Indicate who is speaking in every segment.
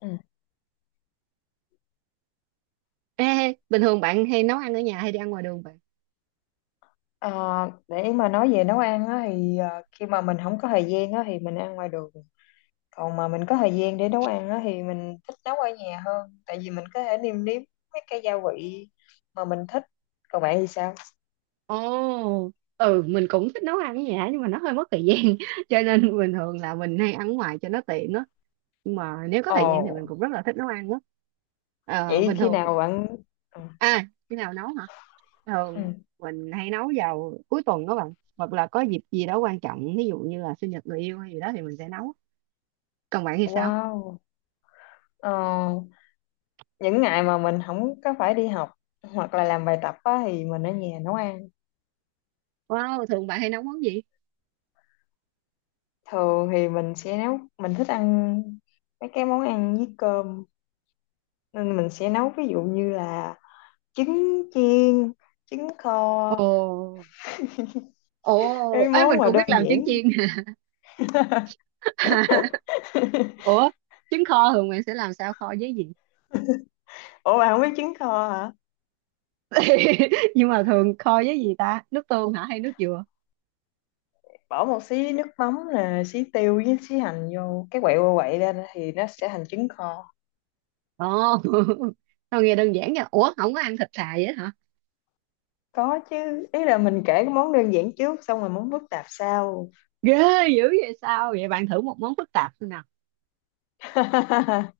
Speaker 1: Ừ.
Speaker 2: Ê, bình thường bạn hay nấu ăn ở nhà hay đi ăn ngoài đường bạn?
Speaker 1: Ờ, để mà nói về nấu ăn á, thì khi mà mình không có thời gian á, thì mình ăn ngoài đường. Còn mà mình có thời gian để nấu ăn á, thì mình thích nấu ở nhà hơn, tại vì mình có thể nêm nếm mấy cái gia vị mà mình thích. Còn bạn thì sao?
Speaker 2: Ồ, ừ mình cũng thích nấu ăn ở nhà nhưng mà nó hơi mất thời gian cho nên bình thường là mình hay ăn ngoài cho nó tiện á. Nhưng mà nếu có thời gian thì
Speaker 1: Ồ,
Speaker 2: mình cũng rất là thích nấu ăn á. Ờ,
Speaker 1: vậy
Speaker 2: bình
Speaker 1: khi
Speaker 2: thường
Speaker 1: nào bạn. Ờ,
Speaker 2: à, khi nào nấu hả?
Speaker 1: ừ.
Speaker 2: Thường mình hay nấu vào cuối tuần đó bạn, hoặc là có dịp gì đó quan trọng, ví dụ như là sinh nhật người yêu hay gì đó thì mình sẽ nấu. Còn bạn thì sao?
Speaker 1: Wow. Ờ, những ngày mà mình không có phải đi học hoặc là làm bài tập á, thì mình ở nhà nấu ăn.
Speaker 2: Wow, thường bạn hay nấu món gì?
Speaker 1: Thường thì mình sẽ nấu, mình thích ăn mấy cái món ăn với cơm, nên mình sẽ nấu ví dụ như là trứng chiên, trứng kho,
Speaker 2: Ồ, ồ
Speaker 1: cái
Speaker 2: ấy,
Speaker 1: món
Speaker 2: mình
Speaker 1: mà
Speaker 2: cũng
Speaker 1: đơn
Speaker 2: biết làm trứng
Speaker 1: giản.
Speaker 2: chiên. Ủa, trứng kho thường bạn sẽ làm sao, kho với gì?
Speaker 1: Ủa bạn không biết trứng kho hả?
Speaker 2: Nhưng mà thường kho với gì ta, nước tương hả hay nước dừa?
Speaker 1: Bỏ một xí nước mắm nè, xí tiêu với xí hành vô, cái quậy qua quậy lên thì nó sẽ thành trứng kho.
Speaker 2: Ồ. Tao nghe đơn giản nha. Ủa, không có ăn thịt thà vậy hả?
Speaker 1: Có chứ, ý là mình kể cái món đơn giản trước xong rồi món phức tạp sau.
Speaker 2: Ghê dữ vậy, sao vậy bạn, thử một món phức tạp xem nào.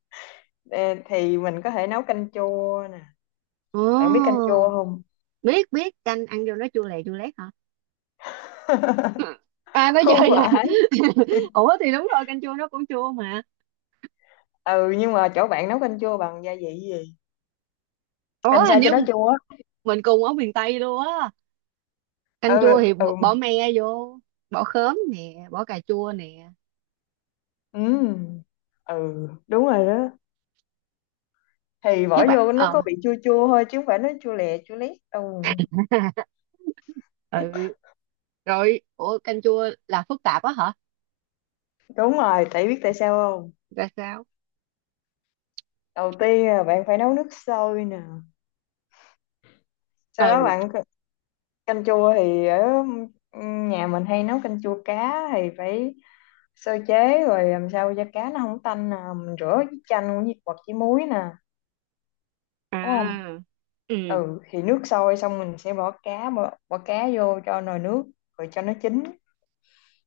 Speaker 1: Ê, thì mình có thể nấu canh chua nè. Bạn biết canh
Speaker 2: Ồ,
Speaker 1: chua không?
Speaker 2: biết biết, canh ăn vô nó chua lè chua lét hả? À, nó
Speaker 1: Không
Speaker 2: chơi vậy.
Speaker 1: phải.
Speaker 2: Ủa thì đúng rồi, canh chua nó cũng chua mà.
Speaker 1: Ừ, nhưng mà chỗ bạn nấu canh chua bằng gia vị gì,
Speaker 2: Ủa,
Speaker 1: làm
Speaker 2: hình
Speaker 1: sao cho
Speaker 2: như
Speaker 1: nó chua?
Speaker 2: mình cùng ở miền Tây luôn á. Canh
Speaker 1: Ờ,
Speaker 2: chua thì
Speaker 1: ừ ừ.
Speaker 2: bỏ me vô, bỏ khóm nè, bỏ cà chua nè.
Speaker 1: Ừm, ừ đúng rồi đó. Thì
Speaker 2: Chứ
Speaker 1: bỏ
Speaker 2: bạn,
Speaker 1: vô nó có
Speaker 2: ờ.
Speaker 1: bị chua chua thôi chứ không phải nó chua lè chua lét, ừ.
Speaker 2: Ừ. Rồi, ủa canh chua là phức tạp á hả?
Speaker 1: Đúng rồi, tại biết tại sao không?
Speaker 2: Ra sao?
Speaker 1: Đầu tiên là bạn phải nấu nước sôi nè, sau đó
Speaker 2: Ừ.
Speaker 1: bạn canh chua thì ở, nhà mình hay nấu canh chua cá thì phải sơ chế, rồi làm sao cho cá nó không tanh nè, mình rửa với chanh với, hoặc với muối nè, đúng không?
Speaker 2: À. Ừ,
Speaker 1: Ừ, thì nước sôi xong mình sẽ bỏ cá, bỏ cá vô cho nồi nước rồi cho nó chín.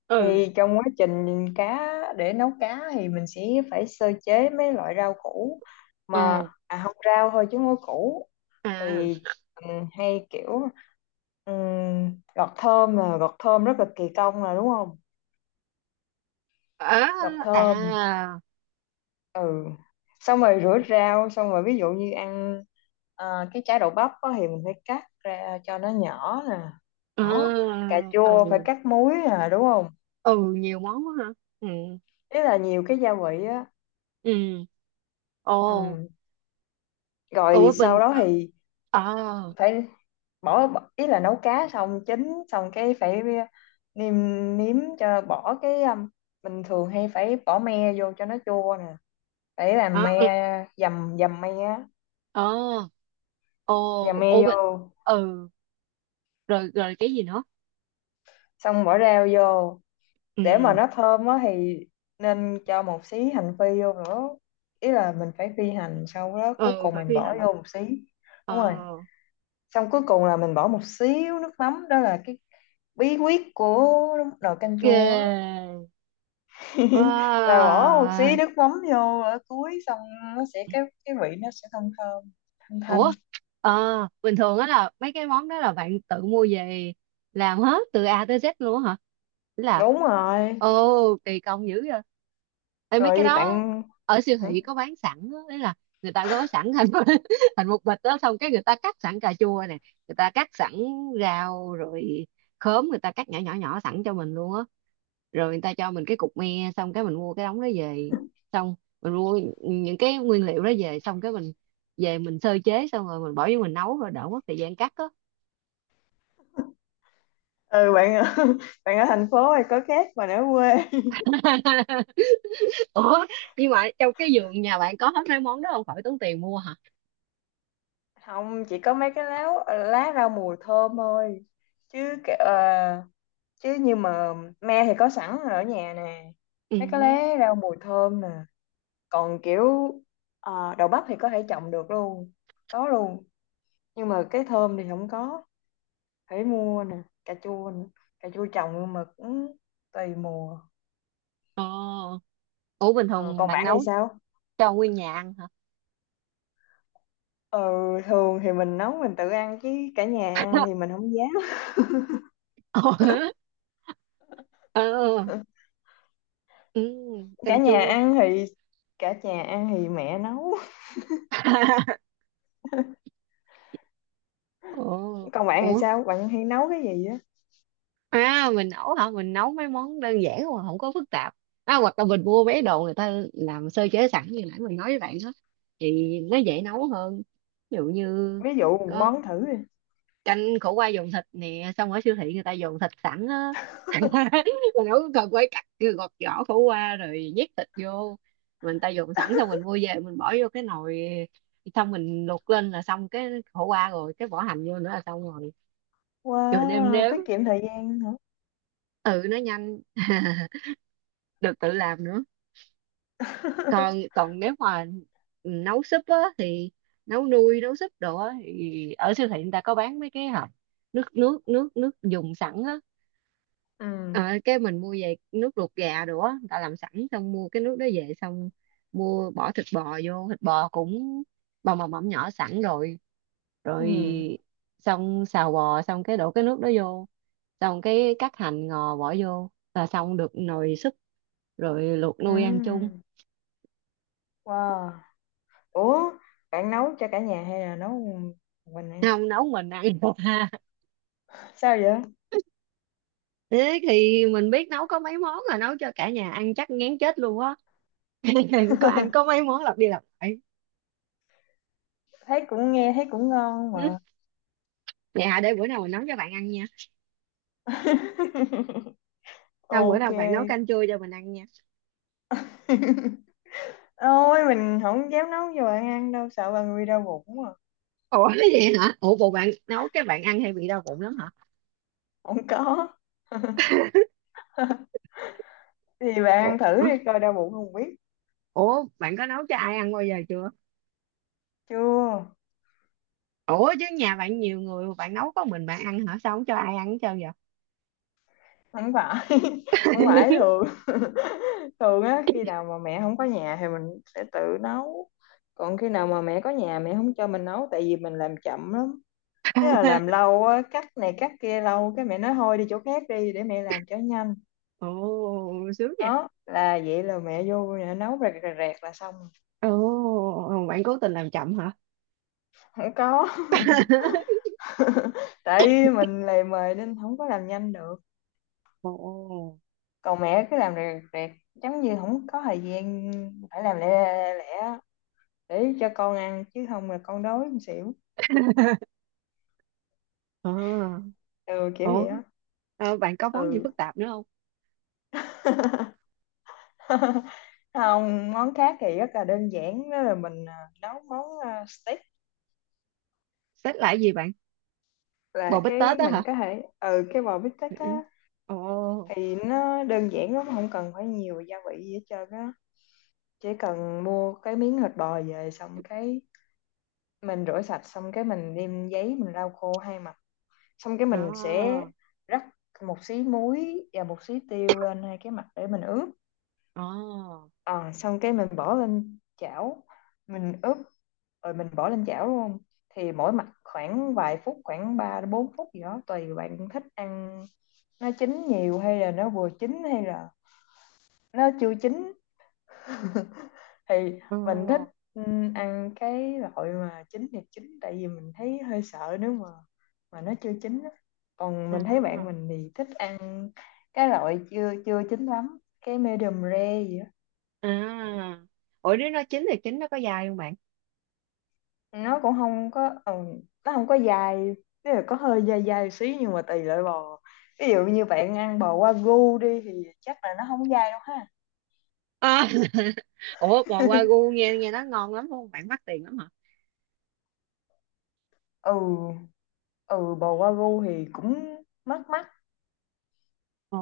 Speaker 2: ừ,
Speaker 1: Thì trong quá trình cá, để nấu cá thì mình sẽ phải sơ chế mấy loại rau củ,
Speaker 2: ừ.
Speaker 1: mà à, không, rau thôi chứ không có củ. Thì
Speaker 2: À,
Speaker 1: mình hay kiểu gọt thơm, là gọt thơm rất là kỳ công, là đúng không?
Speaker 2: à,
Speaker 1: Gọt
Speaker 2: à.
Speaker 1: thơm, ừ, xong rồi rửa rau, xong rồi ví dụ như ăn cái trái đậu bắp á thì mình phải cắt ra cho nó nhỏ nè,
Speaker 2: Ừ,
Speaker 1: đó. Cà chua phải
Speaker 2: ừ,
Speaker 1: cắt múi nè, đúng không?
Speaker 2: ừ, nhiều món quá hả. Ừ.
Speaker 1: Ý là nhiều cái gia vị á.
Speaker 2: Ừ.
Speaker 1: Ừ.
Speaker 2: Ồ.
Speaker 1: Rồi
Speaker 2: Ủa
Speaker 1: sau đó thì
Speaker 2: ờ,
Speaker 1: phải bỏ bỏ- ý là nấu cá xong, chín xong cái phải nêm nếm cho, bỏ cái mình thường hay phải bỏ me vô cho nó chua nè, phải làm
Speaker 2: ờ,
Speaker 1: me, dầm dầm me á,
Speaker 2: ờ.
Speaker 1: dầm
Speaker 2: Ồ,
Speaker 1: me
Speaker 2: ủa
Speaker 1: vô,
Speaker 2: ừ, rồi rồi cái gì nữa?
Speaker 1: xong bỏ rau vô. Để mà
Speaker 2: Ừ.
Speaker 1: nó thơm á thì nên cho một xí hành phi vô nữa, ý là mình phải phi hành sau đó cuối
Speaker 2: Ừ,
Speaker 1: cùng
Speaker 2: phải
Speaker 1: mình
Speaker 2: phi
Speaker 1: bỏ vô
Speaker 2: hành.
Speaker 1: một xí.
Speaker 2: Ờ.
Speaker 1: Đúng rồi, xong cuối cùng là mình bỏ một xíu nước mắm, đó là cái bí quyết của nồi canh
Speaker 2: Ghê.
Speaker 1: chua á. Là bỏ một xí
Speaker 2: Wow.
Speaker 1: nước mắm vô ở cuối xong, nó sẽ cái vị nó sẽ thơm thơm thanh thanh.
Speaker 2: Ủa, ờ, bình thường á là mấy cái món đó là bạn tự mua về, làm hết từ A tới Z luôn á hả? Ý là.
Speaker 1: Đúng rồi,
Speaker 2: Ồ, kỳ công dữ vậy. Ê, mấy cái
Speaker 1: rồi
Speaker 2: đó
Speaker 1: bạn.
Speaker 2: ở siêu
Speaker 1: Hả?
Speaker 2: thị có bán sẵn á, đấy là người ta gói sẵn thành thành một bịch đó, xong cái người ta cắt sẵn cà chua nè, người ta cắt sẵn rau rồi, khóm người ta cắt nhỏ nhỏ nhỏ sẵn cho mình luôn á, rồi người ta cho mình cái cục me, xong cái mình mua cái đống đó về, xong mình mua những cái nguyên liệu đó về xong cái mình về mình sơ chế xong rồi mình bỏ vô mình nấu, rồi đỡ mất thời gian cắt á.
Speaker 1: Ừ bạn. Bạn ở thành phố hay có khác mà ở quê.
Speaker 2: Ủa, nhưng mà trong cái vườn nhà bạn có hết mấy món đó, không phải tốn tiền mua hả?
Speaker 1: Không, chỉ có mấy cái lá lá rau mùi thơm thôi, chứ chứ như mà me thì có sẵn ở nhà nè,
Speaker 2: Ừ.
Speaker 1: mấy cái lá rau mùi thơm nè, còn kiểu đậu bắp thì có thể trồng được luôn, có luôn. Nhưng mà cái thơm thì không có, phải mua nè, cà chua nè. Cà chua trồng nhưng mà cũng tùy mùa.
Speaker 2: Ờ. Ủa bình
Speaker 1: Ờ,
Speaker 2: thường
Speaker 1: còn
Speaker 2: bạn
Speaker 1: bạn hay
Speaker 2: nấu
Speaker 1: sao?
Speaker 2: cho nguyên nhà ăn hả?
Speaker 1: Ờ, thường thì mình nấu mình tự ăn chứ, cả nhà ăn thì mình không dám.
Speaker 2: Ờ. Ừ. Ừ.
Speaker 1: Cả
Speaker 2: Canh
Speaker 1: nhà
Speaker 2: chua.
Speaker 1: ăn thì, cả nhà ăn thì mẹ nấu.
Speaker 2: Ủa.
Speaker 1: Còn bạn thì
Speaker 2: Ủa,
Speaker 1: sao, bạn hay nấu cái gì á?
Speaker 2: à mình nấu hả, mình nấu mấy món đơn giản mà không có phức tạp à, hoặc là mình mua mấy đồ người ta làm sơ chế sẵn như nãy mình nói với bạn đó, thì nó dễ nấu hơn. Ví dụ như
Speaker 1: Ví dụ một
Speaker 2: có
Speaker 1: món thử đi.
Speaker 2: canh khổ qua dùng thịt nè, xong ở siêu thị người ta dùng thịt sẵn á. Mình đâu có cần phải cắt, cứ gọt vỏ khổ qua rồi nhét thịt vô. Mình ta dùng sẵn, xong mình mua về mình bỏ vô cái nồi, xong mình luộc lên là xong cái khổ qua, rồi cái bỏ hành vô nữa là xong rồi. Rồi mình nêm
Speaker 1: Wow,
Speaker 2: nếm.
Speaker 1: tiết kiệm thời gian hả?
Speaker 2: Ừ, nó nhanh. Được tự làm nữa. Còn còn nếu mà nấu súp á thì nấu nuôi, nấu súp đồ á thì ở siêu thị người ta có bán mấy cái hộp nước nước nước nước dùng sẵn á.
Speaker 1: Ừ,
Speaker 2: Ờ, cái mình mua về, nước luộc gà đồ á người ta làm sẵn, xong mua cái nước đó về, xong mua bỏ thịt bò vô, thịt bò cũng bò mỏng mỏng nhỏ sẵn rồi.
Speaker 1: ừ,
Speaker 2: Rồi xong xào bò xong cái đổ cái nước đó vô, xong cái cắt hành ngò bỏ vô là xong được nồi súp, rồi luộc nuôi ăn chung.
Speaker 1: ừ. Wow. Ủa, bạn nấu cho cả nhà hay là nấu một mình ăn?
Speaker 2: Không, nấu mình ăn được. Ha,
Speaker 1: Sao vậy?
Speaker 2: thế thì mình biết nấu có mấy món, là nấu cho cả nhà ăn chắc ngán chết luôn á. Có ăn có mấy món lặp đi lặp lại.
Speaker 1: Thấy cũng, nghe thấy cũng ngon mà.
Speaker 2: Ừ. Dạ, để bữa nào mình nấu cho bạn ăn nha. Sao bữa
Speaker 1: Ok.
Speaker 2: nào bạn nấu canh chua cho mình ăn nha.
Speaker 1: Ôi, mình không dám nấu cho bạn ăn đâu, sợ bạn bị đau bụng mà.
Speaker 2: Ủa cái gì hả? Ủa bộ bạn nấu cái bạn ăn hay bị đau bụng lắm hả?
Speaker 1: Không có. Thì bạn
Speaker 2: Ủa,
Speaker 1: ăn thử đi coi đau bụng không biết.
Speaker 2: ủa bạn có nấu cho ai ăn bao giờ chưa?
Speaker 1: Chưa.
Speaker 2: Ủa chứ nhà bạn nhiều người mà bạn nấu có mình bạn ăn hả? Sao không cho ai ăn hết trơn vậy?
Speaker 1: Không phải. Không phải thường. Thường á khi nào mà mẹ không có nhà thì mình sẽ tự nấu, còn khi nào mà mẹ có nhà mẹ không cho mình nấu tại vì mình làm chậm lắm. Thế là làm lâu á, cắt này cắt kia lâu cái mẹ nói thôi đi chỗ khác đi để mẹ làm cho nhanh.
Speaker 2: Ồ sướng nha.
Speaker 1: Đó là, vậy là mẹ vô nhà nấu rẹt rẹt rẹt là xong.
Speaker 2: Ồ bạn cố tình làm chậm hả?
Speaker 1: Không có. Tại vì mình lề mề nên không có làm nhanh được.
Speaker 2: Ồ.
Speaker 1: Còn mẹ cứ làm rẹt rẹt rẹt, giống như không có thời gian phải làm lẹ, lẹ, để cho con ăn chứ không là con đói con xỉu.
Speaker 2: À.
Speaker 1: Ừ, kiểu
Speaker 2: Ủa,
Speaker 1: vậy đó.
Speaker 2: ờ, bạn có món gì
Speaker 1: Ừ.
Speaker 2: phức tạp nữa không?
Speaker 1: Không, món khác thì rất là đơn giản đó là mình nấu món steak,
Speaker 2: Xếp lại gì bạn?
Speaker 1: là
Speaker 2: Bò bít tết
Speaker 1: cái
Speaker 2: đó hả?
Speaker 1: mình có thể ừ, cái bò bít tết
Speaker 2: Ừ. Ừ.
Speaker 1: á.
Speaker 2: Ồ.
Speaker 1: Thì nó đơn giản lắm, không cần phải nhiều gia vị gì hết trơn á, chỉ cần mua cái miếng thịt bò về, xong cái mình rửa sạch, xong cái mình đem giấy mình lau khô hai mặt, xong cái mình sẽ
Speaker 2: Đó.
Speaker 1: rắc một xí muối và một xí tiêu lên hai cái mặt để mình ướp.
Speaker 2: Ồ.
Speaker 1: Ờ, xong cái mình bỏ lên chảo, mình ướp rồi mình bỏ lên chảo luôn. Thì mỗi mặt khoảng vài phút, khoảng 3 đến 4 phút gì đó tùy bạn thích ăn nó chín nhiều hay là nó vừa chín hay là nó chưa chín. Thì
Speaker 2: Ồ.
Speaker 1: mình thích, ừ, ăn cái loại mà chín thì chín tại vì mình thấy hơi sợ nếu mà nó chưa chín á. Còn mình thấy bạn
Speaker 2: À.
Speaker 1: mình thì thích ăn cái loại chưa chưa chín lắm, cái medium rare gì á.
Speaker 2: À. Ủa nếu nó chín thì chín nó có dai không bạn?
Speaker 1: Nó cũng không có, nó không có dai, tức là có hơi dai dai xí nhưng mà tùy loại bò. Ví dụ như bạn ăn bò wagyu đi thì chắc là nó không dai đâu ha.
Speaker 2: À. Ủa bò wagyu nghe nghe nó ngon lắm không bạn, mắc tiền lắm hả?
Speaker 1: Ừ. Ừ bò wagyu thì cũng mắc mắc.
Speaker 2: Ồ.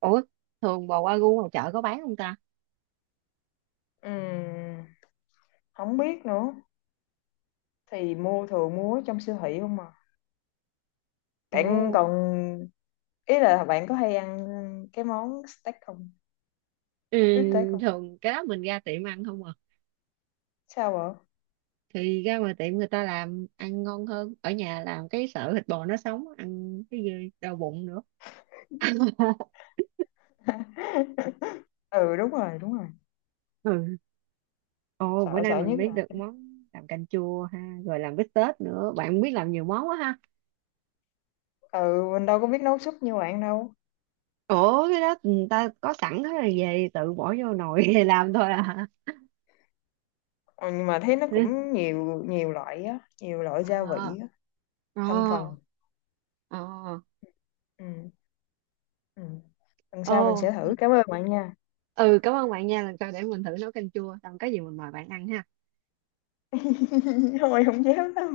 Speaker 2: Ủa, thường bò wagyu ngoài chợ có bán không ta?
Speaker 1: Ừm, không biết nữa, thì mua thường mua trong siêu thị không mà. Bạn
Speaker 2: Ồ.
Speaker 1: còn, ý là bạn có hay ăn cái món steak không,
Speaker 2: Ừ,
Speaker 1: bít steak không?
Speaker 2: thường cái đó mình ra tiệm ăn không à.
Speaker 1: Sao vậy?
Speaker 2: Thì ra ngoài tiệm người ta làm ăn ngon hơn, ở nhà làm cái sợ thịt bò nó sống ăn cái gì đau bụng nữa.
Speaker 1: Ừ đúng rồi đúng rồi.
Speaker 2: Ừ. Ồ bữa
Speaker 1: Sợ
Speaker 2: nay
Speaker 1: sợ
Speaker 2: mình
Speaker 1: nhất
Speaker 2: biết được
Speaker 1: là
Speaker 2: món làm canh chua ha, rồi làm bít tết nữa, bạn biết làm nhiều món quá.
Speaker 1: ừ mình đâu có biết nấu súp như bạn đâu.
Speaker 2: Ủa cái đó người ta có sẵn hết rồi về tự bỏ vô nồi làm thôi à.
Speaker 1: Ừ, nhưng mà thấy nó
Speaker 2: Ừ.
Speaker 1: cũng nhiều nhiều loại á, nhiều loại
Speaker 2: Ờ.
Speaker 1: gia vị á,
Speaker 2: Ờ.
Speaker 1: thành phần.
Speaker 2: Ờ.
Speaker 1: Ừ, ừ. Lần
Speaker 2: Ồ.
Speaker 1: sau mình sẽ thử, cảm ơn bạn nha.
Speaker 2: Ừ, cảm ơn bạn nha, lần sau để mình thử nấu canh chua, xong có gì mình mời bạn ăn ha.
Speaker 1: Thôi không dám đâu.